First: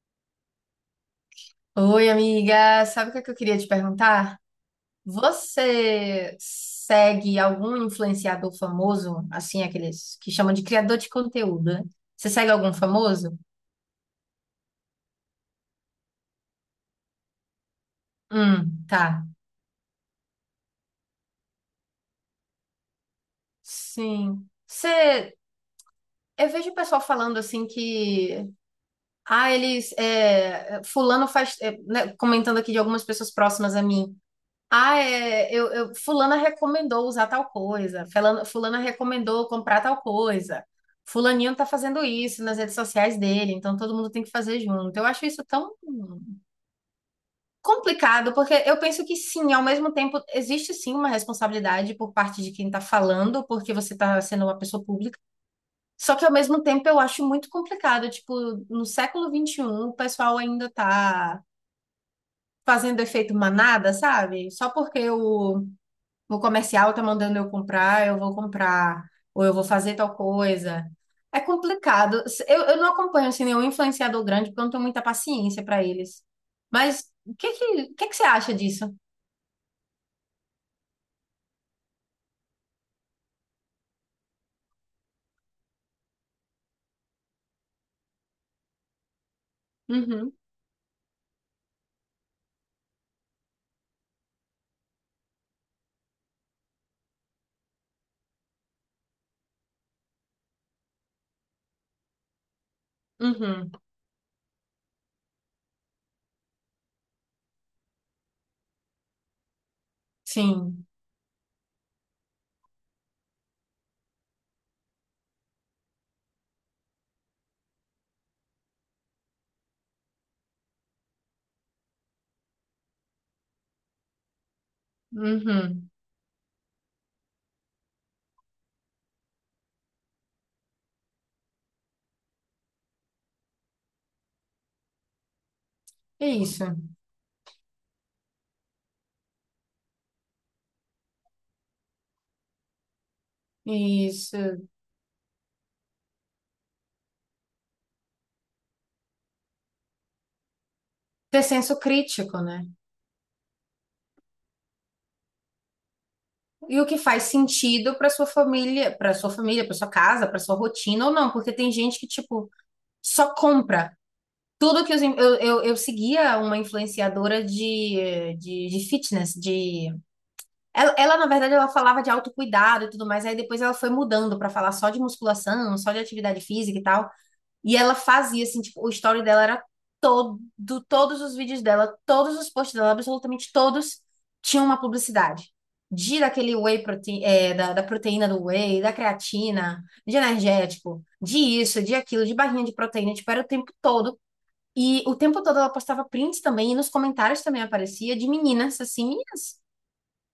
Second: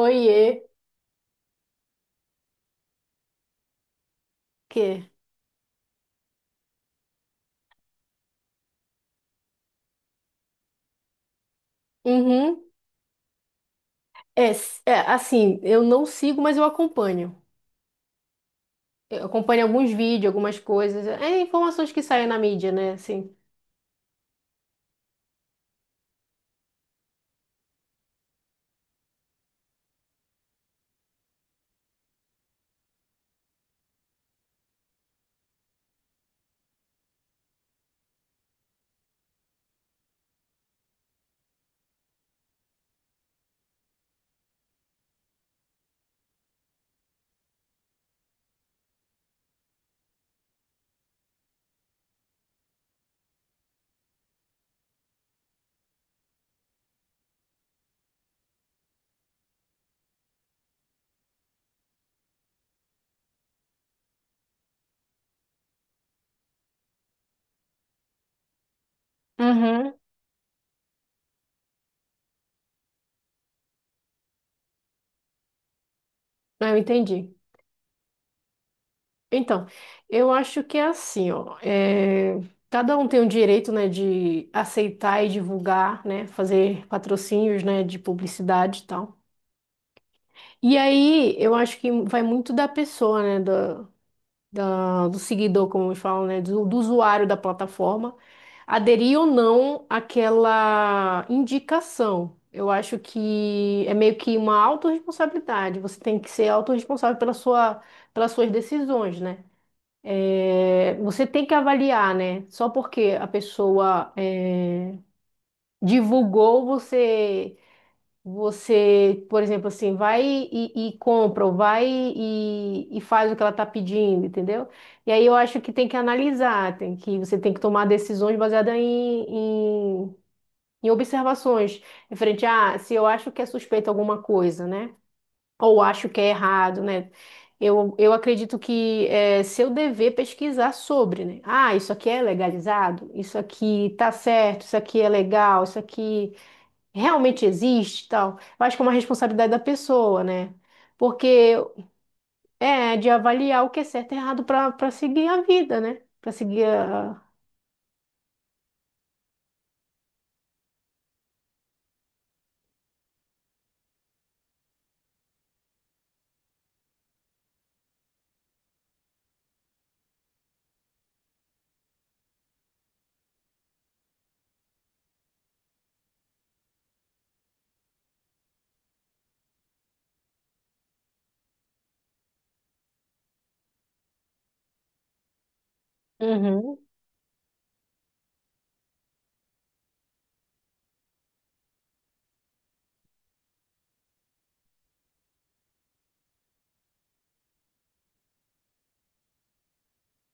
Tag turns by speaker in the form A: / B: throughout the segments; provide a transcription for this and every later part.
A: Oiê,
B: Oi, amiga. Sabe o que é que eu queria te perguntar?
A: que?
B: Você segue algum influenciador famoso, assim, aqueles que chamam de criador de conteúdo, né? Você segue
A: Uhum.
B: algum famoso?
A: Assim, eu não sigo, mas eu acompanho. Eu
B: Tá.
A: acompanho alguns vídeos, algumas coisas. É informações que saem na mídia, né? Assim.
B: Sim. Você, eu vejo o pessoal falando assim que, ah, eles, é, fulano faz, é, né, comentando aqui de algumas pessoas próximas a mim. Ah, é, fulana recomendou usar tal coisa, fulana recomendou comprar tal coisa, fulaninho tá fazendo isso nas redes sociais dele, então todo mundo tem que fazer junto. Eu acho isso tão complicado, porque eu penso que sim, ao mesmo tempo existe sim uma responsabilidade por parte de quem tá falando, porque você tá sendo uma pessoa pública, só que ao mesmo tempo eu acho muito complicado, tipo, no século XXI o pessoal ainda tá fazendo efeito manada, sabe? Só porque o comercial tá mandando eu comprar, eu vou comprar, ou eu vou
A: Uhum.
B: fazer tal coisa. É complicado. Eu não acompanho assim, nenhum influenciador grande, porque eu não tenho muita paciência para eles.
A: Ah, eu
B: Mas
A: entendi.
B: o que que você acha disso?
A: Então, eu acho que é assim, ó. Cada um tem o direito, né, de aceitar e divulgar, né? Fazer patrocínios, né, de publicidade e tal.
B: Uhum,
A: E aí, eu acho que vai muito da pessoa, né? Do seguidor, como eles falam, né, do usuário da plataforma, aderir ou não àquela indicação. Eu acho
B: uhum,
A: que é meio que uma autorresponsabilidade. Você tem que ser autorresponsável pela sua, pelas suas decisões, né?
B: sim,
A: É, você tem que avaliar, né? Só porque a pessoa divulgou, você, por exemplo, assim, vai e compra, ou vai e faz o que ela está pedindo, entendeu? E aí eu acho que tem
B: uhum.
A: que analisar, você tem que tomar decisões baseadas em, em observações. Referente a, se eu acho que é suspeito alguma coisa, né? Ou acho que
B: É
A: é
B: isso,
A: errado, né? Eu acredito que é seu dever pesquisar sobre, né? Ah, isso aqui é legalizado? Isso
B: é
A: aqui tá
B: isso.
A: certo? Isso aqui é legal? Isso aqui realmente existe e tal, eu acho que é uma responsabilidade da pessoa, né?
B: Ter
A: Porque
B: senso crítico, né?
A: é de avaliar o que é certo e errado para para seguir a vida, né? Para seguir
B: E o que
A: a.
B: faz sentido para sua família, para sua família, para sua casa, para sua rotina ou não, porque tem gente que, tipo, só compra. Tudo que os in- eu, eu seguia uma influenciadora de fitness, ela, na verdade ela falava de autocuidado e tudo mais, aí depois ela foi mudando para falar só de musculação, só de atividade física e tal. E ela fazia assim, tipo, o story dela era todo, todos os vídeos dela, todos os posts dela, absolutamente todos tinham uma publicidade. De daquele
A: Uhum,
B: whey protein, é, da, da proteína do whey, da creatina, de energético, de isso, de aquilo, de barrinha de proteína, tipo, era o tempo todo e o tempo todo ela postava prints também, e nos comentários também aparecia de meninas, assim, meninas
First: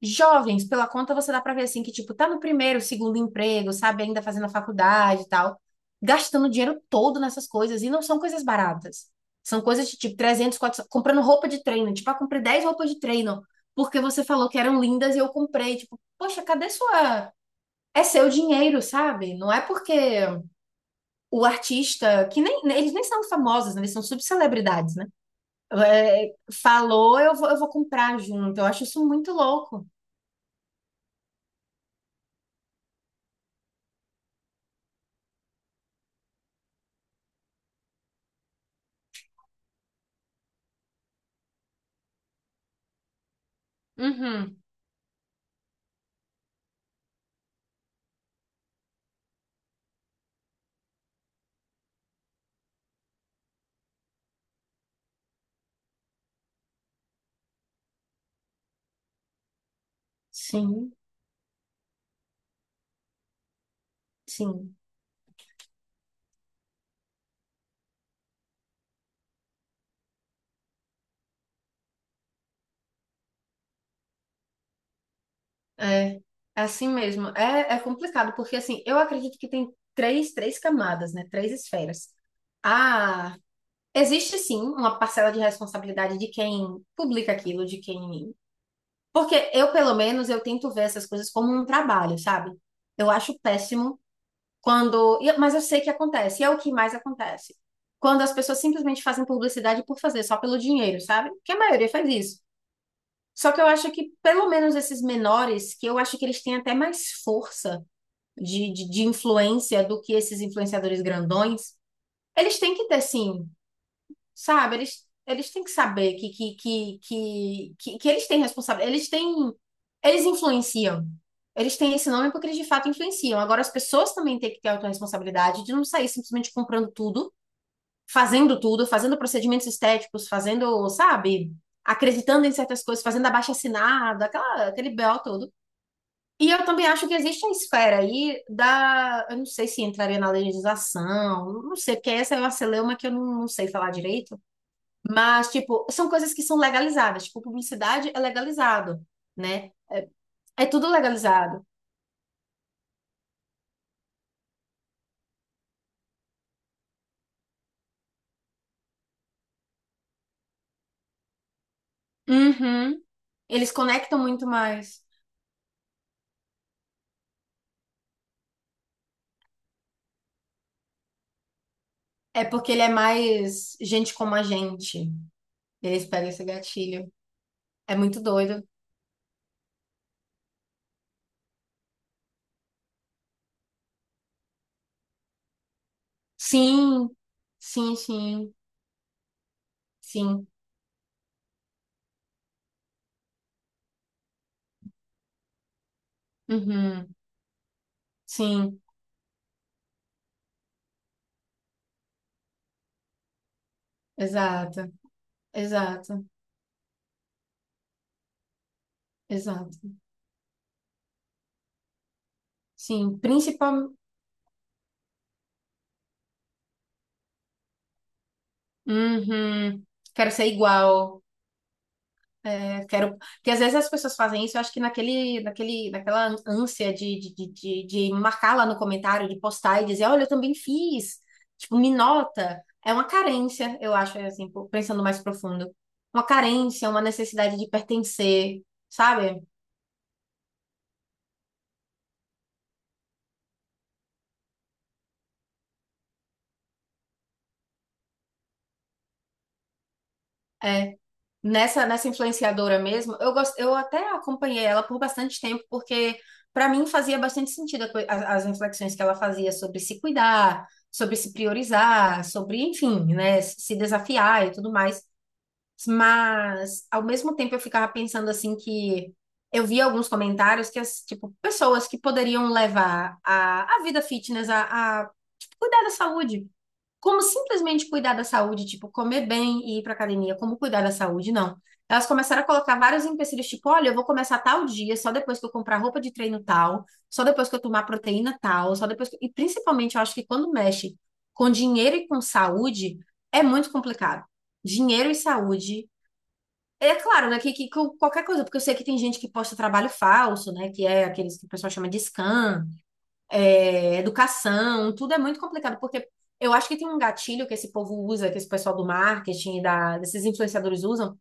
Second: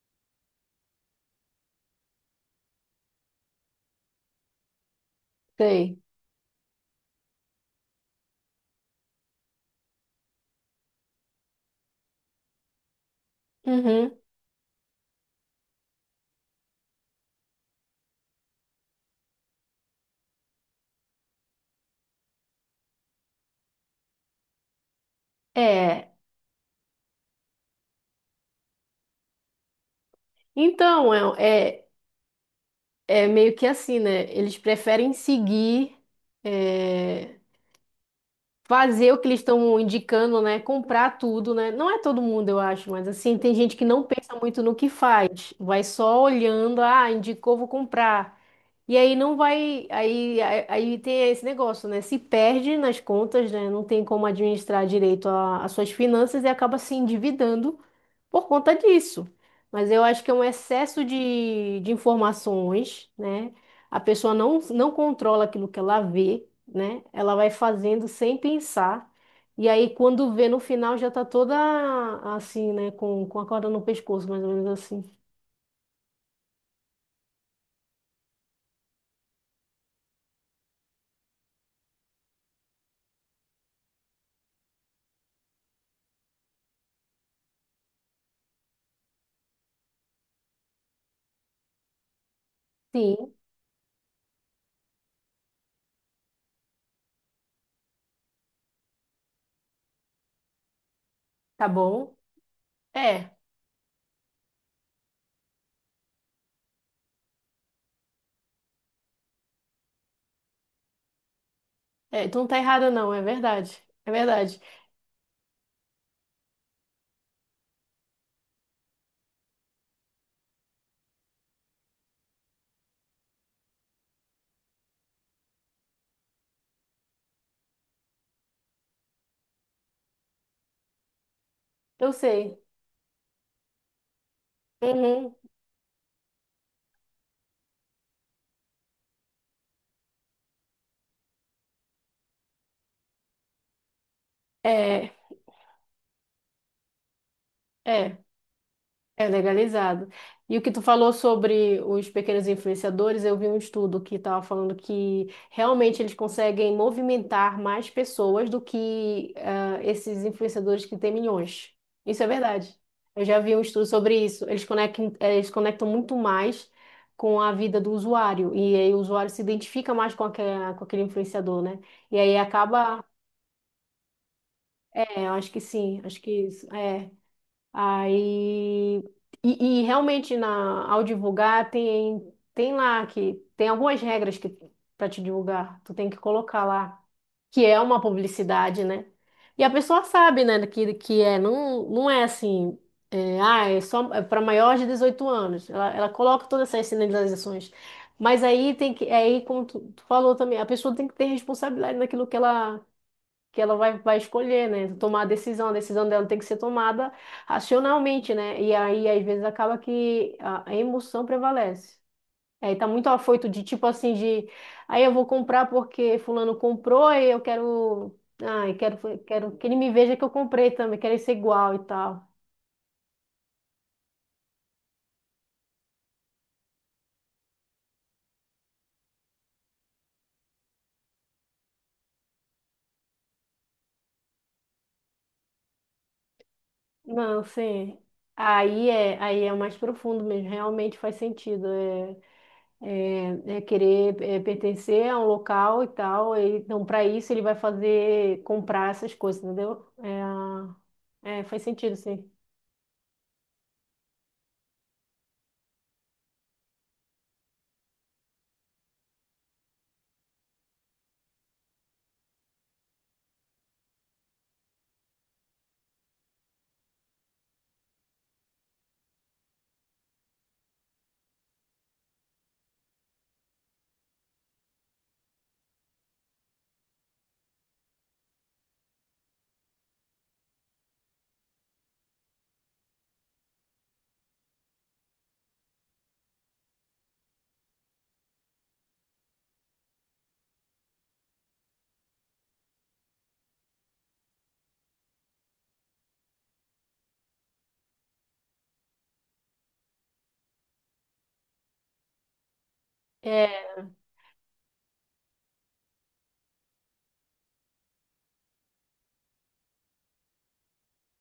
B: jovens, pela conta você dá pra ver, assim, que, tipo, tá no primeiro, segundo emprego, sabe, ainda fazendo a faculdade e tal,
A: sei.
B: gastando dinheiro todo nessas coisas, e não são coisas baratas. São coisas de, tipo, 300 400, comprando roupa de treino, tipo, ah, comprei 10 roupas de treino, porque
A: Uhum.
B: você falou que eram lindas e eu comprei, tipo, poxa, cadê sua... É seu dinheiro, sabe? Não é porque o artista, que nem, eles nem são famosos, né? Eles são subcelebridades, né?
A: É.
B: É, falou, eu vou comprar junto. Eu acho isso muito louco.
A: Então, é meio que assim, né? Eles preferem seguir, é, fazer o que eles estão indicando, né? Comprar tudo, né? Não é todo mundo, eu acho, mas assim, tem gente que não pensa
B: Uhum.
A: muito no que faz, vai só olhando, ah, indicou, vou comprar. E aí não vai, aí tem esse negócio, né? Se perde nas contas, né? Não tem como administrar direito as suas finanças e acaba se endividando por conta disso. Mas eu acho que é um
B: Sim,
A: excesso de informações, né? A pessoa não,
B: sim.
A: não controla aquilo que ela vê, né? Ela vai fazendo sem pensar. E aí, quando vê no final, já tá toda assim, né? Com a corda no pescoço, mais ou menos assim.
B: É, é assim mesmo. É, é complicado, porque assim, eu acredito que tem três camadas, né? Três esferas. Ah, existe sim uma parcela de responsabilidade de quem publica aquilo, de quem. Porque eu, pelo menos, eu tento ver essas coisas como um trabalho, sabe? Eu
A: Sim,
B: acho péssimo quando, e- mas eu sei que acontece, e é o que mais acontece. Quando as pessoas simplesmente fazem publicidade por fazer, só pelo dinheiro, sabe? Que a
A: tá
B: maioria faz
A: bom.
B: isso.
A: É.
B: Só que eu acho que, pelo menos esses menores, que eu acho que eles têm até mais força de influência do que esses influenciadores grandões,
A: É, tu não tá
B: eles têm que
A: errada,
B: ter,
A: não, é
B: sim,
A: verdade. É verdade.
B: sabe? Eles têm que saber que eles têm responsabilidade. Eles têm. Eles influenciam. Eles têm esse nome porque eles de fato influenciam. Agora, as pessoas também têm que ter a autorresponsabilidade de não sair simplesmente comprando tudo, fazendo procedimentos estéticos, fazendo, sabe?
A: Eu
B: Acreditando em
A: sei.
B: certas coisas, fazendo abaixo-assinado, aquela, aquele BO
A: Uhum.
B: todo. E eu também acho que existe a esfera aí da. Eu não sei se entraria na legislação, não sei, porque essa é uma celeuma que eu não, não sei falar direito.
A: É,
B: Mas, tipo, são coisas que são legalizadas. Tipo, publicidade
A: é,
B: é legalizado,
A: é
B: né?
A: legalizado. E o
B: É
A: que tu
B: tudo
A: falou
B: legalizado.
A: sobre os pequenos influenciadores, eu vi um estudo que estava falando que realmente eles conseguem movimentar mais pessoas do que ah, esses influenciadores que têm milhões. Isso é verdade.
B: Uhum.
A: Eu já vi um
B: Eles
A: estudo sobre
B: conectam
A: isso.
B: muito mais.
A: Eles conectam muito mais com a vida do usuário. E aí o usuário se identifica mais com aquele influenciador, né? E aí
B: É porque ele é
A: acaba.
B: mais gente como a gente.
A: É, eu acho que sim,
B: Eles
A: acho
B: pegam
A: que
B: esse
A: isso, é.
B: gatilho. É muito doido.
A: Aí, e realmente na, ao divulgar tem, tem lá que tem algumas regras que para te divulgar, tu tem que colocar lá,
B: Sim,
A: que é
B: sim,
A: uma
B: sim,
A: publicidade, né? E a pessoa sabe,
B: sim.
A: né, que é, não, não é assim, é, ah, é só para maiores de 18 anos. Ela coloca todas essas
B: Uhum.
A: sinalizações. Mas aí
B: Sim,
A: tem que, aí como tu, tu falou também, a pessoa tem que ter responsabilidade naquilo que ela vai, vai escolher,
B: exato,
A: né? Tomar a decisão. A decisão
B: exato,
A: dela tem que ser tomada racionalmente, né? E aí, às vezes, acaba
B: exato.
A: que a emoção prevalece. Aí tá muito
B: Sim,
A: afoito de tipo
B: principalmente.
A: assim, de aí eu vou comprar porque fulano comprou e eu quero. Ah, eu quero, quero que ele
B: Uhum.
A: me veja que eu
B: Quero ser
A: comprei também, quero
B: igual.
A: ser igual e tal.
B: É, quero, porque às vezes as pessoas fazem isso, eu acho que naquela ânsia de marcar lá no comentário, de postar e dizer, olha, eu também fiz, tipo, me nota. É uma carência, eu acho, é, assim, pensando mais profundo. Uma carência, uma
A: Não,
B: necessidade de
A: sim.
B: pertencer, sabe?
A: Aí é mais profundo mesmo, realmente faz sentido. É. É querer pertencer a um local e tal. Então, para isso, ele vai fazer comprar essas coisas, entendeu?
B: É.
A: É, faz
B: Nessa,
A: sentido,
B: nessa
A: sim.
B: influenciadora mesmo, eu gosto, eu até acompanhei ela por bastante tempo, porque para mim fazia bastante sentido a as reflexões que ela fazia sobre se cuidar, sobre se priorizar, sobre, enfim, né, se desafiar e tudo mais. Mas, ao mesmo tempo, eu ficava pensando assim que eu via alguns comentários que, as, tipo, pessoas que poderiam levar a vida fitness tipo, cuidar da saúde como simplesmente cuidar da saúde, tipo comer bem e ir para academia, como cuidar da saúde, não. Elas começaram a colocar vários empecilhos, tipo, olha, eu vou começar tal dia, só depois que eu comprar roupa de treino tal, só depois que eu tomar proteína tal, só depois que... E principalmente, eu acho que quando mexe com dinheiro e com saúde, é muito complicado. Dinheiro e saúde. É claro, né, que com qualquer coisa, porque eu sei que tem gente que posta trabalho falso, né, que é aqueles que o pessoal chama de scam,
A: É,
B: é, educação, tudo é muito complicado, porque eu acho que tem um gatilho que esse povo usa, que esse pessoal do marketing, e da, desses influenciadores usam,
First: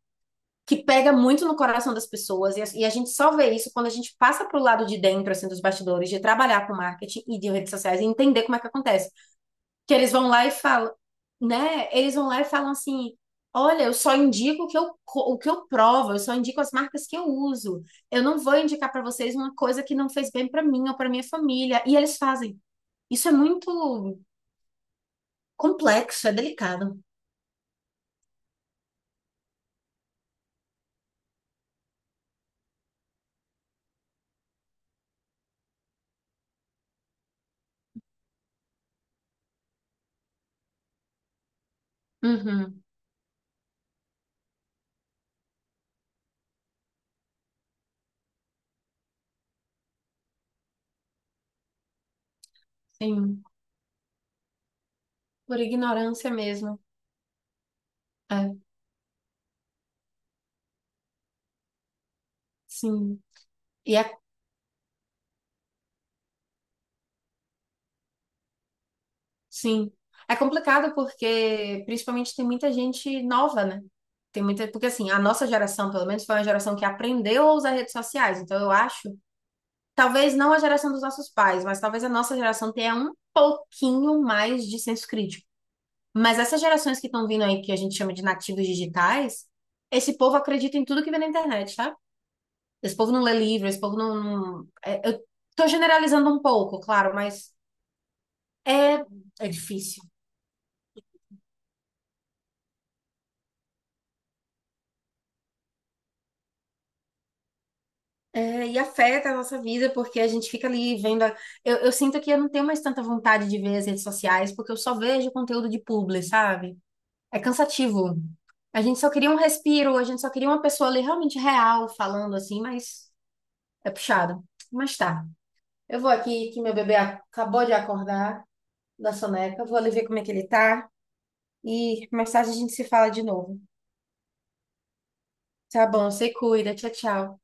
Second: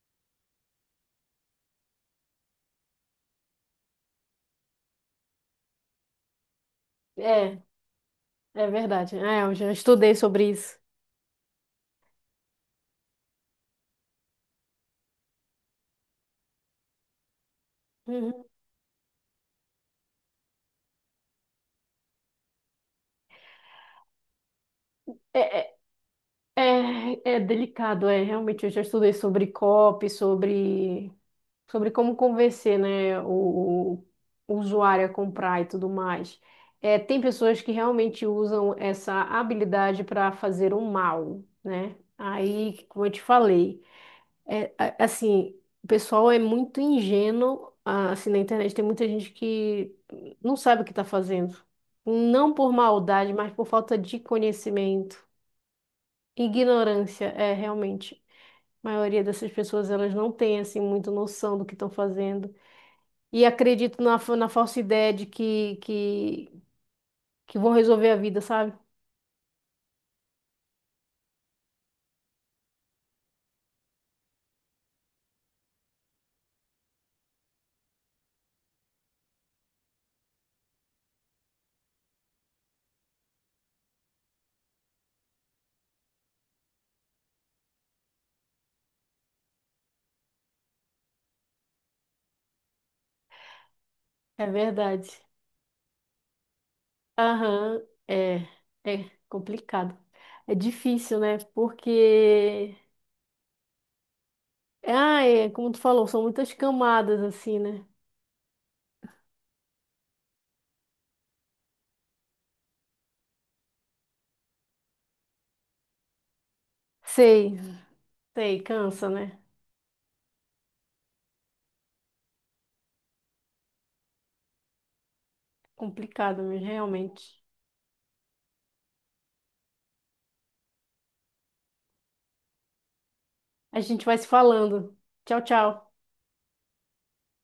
B: que pega muito no coração das pessoas, e a gente só vê isso quando a gente passa pro lado de dentro, assim, dos bastidores, de trabalhar com marketing e de
A: é,
B: redes sociais, e entender como é
A: é
B: que acontece.
A: verdade. É, eu já
B: Que eles
A: estudei
B: vão lá
A: sobre
B: e
A: isso.
B: falam, né? Eles vão lá e falam assim, olha, eu só indico o que eu provo, eu só indico as marcas que eu uso. Eu não
A: Uhum.
B: vou indicar para vocês uma coisa que não fez bem para mim ou para minha família. E eles fazem. Isso é muito
A: É, é,
B: complexo, é delicado.
A: é delicado, é. Realmente, eu já estudei sobre COP, sobre como convencer, né, o usuário a comprar e tudo mais. É, tem pessoas que realmente usam essa habilidade para fazer o mal, né?
B: Uhum,
A: Aí, como eu te falei, é, assim, o pessoal é muito ingênuo, ah, assim, na internet tem muita gente que não sabe o que está fazendo. Não por maldade,
B: sim,
A: mas por falta de conhecimento.
B: por ignorância mesmo.
A: Ignorância, é, realmente.
B: É,
A: A maioria dessas pessoas, elas não tem, assim, muita noção do que estão fazendo.
B: sim.
A: E
B: E
A: acredito
B: é,
A: na, na falsa ideia de que que vão resolver a vida, sabe?
B: sim. É complicado porque, principalmente, tem muita gente nova, né? Tem muita, porque assim, a nossa geração, pelo menos, foi uma geração que aprendeu a usar redes sociais. Então, eu acho, talvez não a geração dos nossos pais, mas talvez a nossa geração tenha um pouquinho mais de senso crítico. Mas essas gerações que estão vindo aí, que a gente chama de nativos digitais, esse povo acredita em tudo que vê na internet, sabe? Esse povo não lê livro, esse povo não.
A: É verdade.
B: Eu tô generalizando um pouco, claro, mas
A: Aham, é,
B: é,
A: é
B: é
A: complicado.
B: difícil.
A: É difícil, né? Porque, ah, é, como tu falou, são muitas camadas, assim, né?
B: É, e afeta a nossa vida, porque a gente fica ali vendo. Eu sinto que eu não tenho mais tanta vontade de ver as redes sociais, porque eu só vejo conteúdo de publi, sabe? É
A: Sei,
B: cansativo.
A: sei,
B: A gente
A: cansa,
B: só queria um
A: né?
B: respiro, a gente só queria uma pessoa ali realmente real falando assim, mas é puxado. Mas tá. Eu vou
A: Complicado
B: aqui, que
A: mesmo,
B: meu bebê
A: realmente.
B: acabou de acordar da soneca, vou ali ver como é que ele tá e mais tarde a gente se fala de novo.
A: A gente vai se falando. Tchau,
B: Tá
A: tchau.
B: bom, você cuida. Tchau, tchau.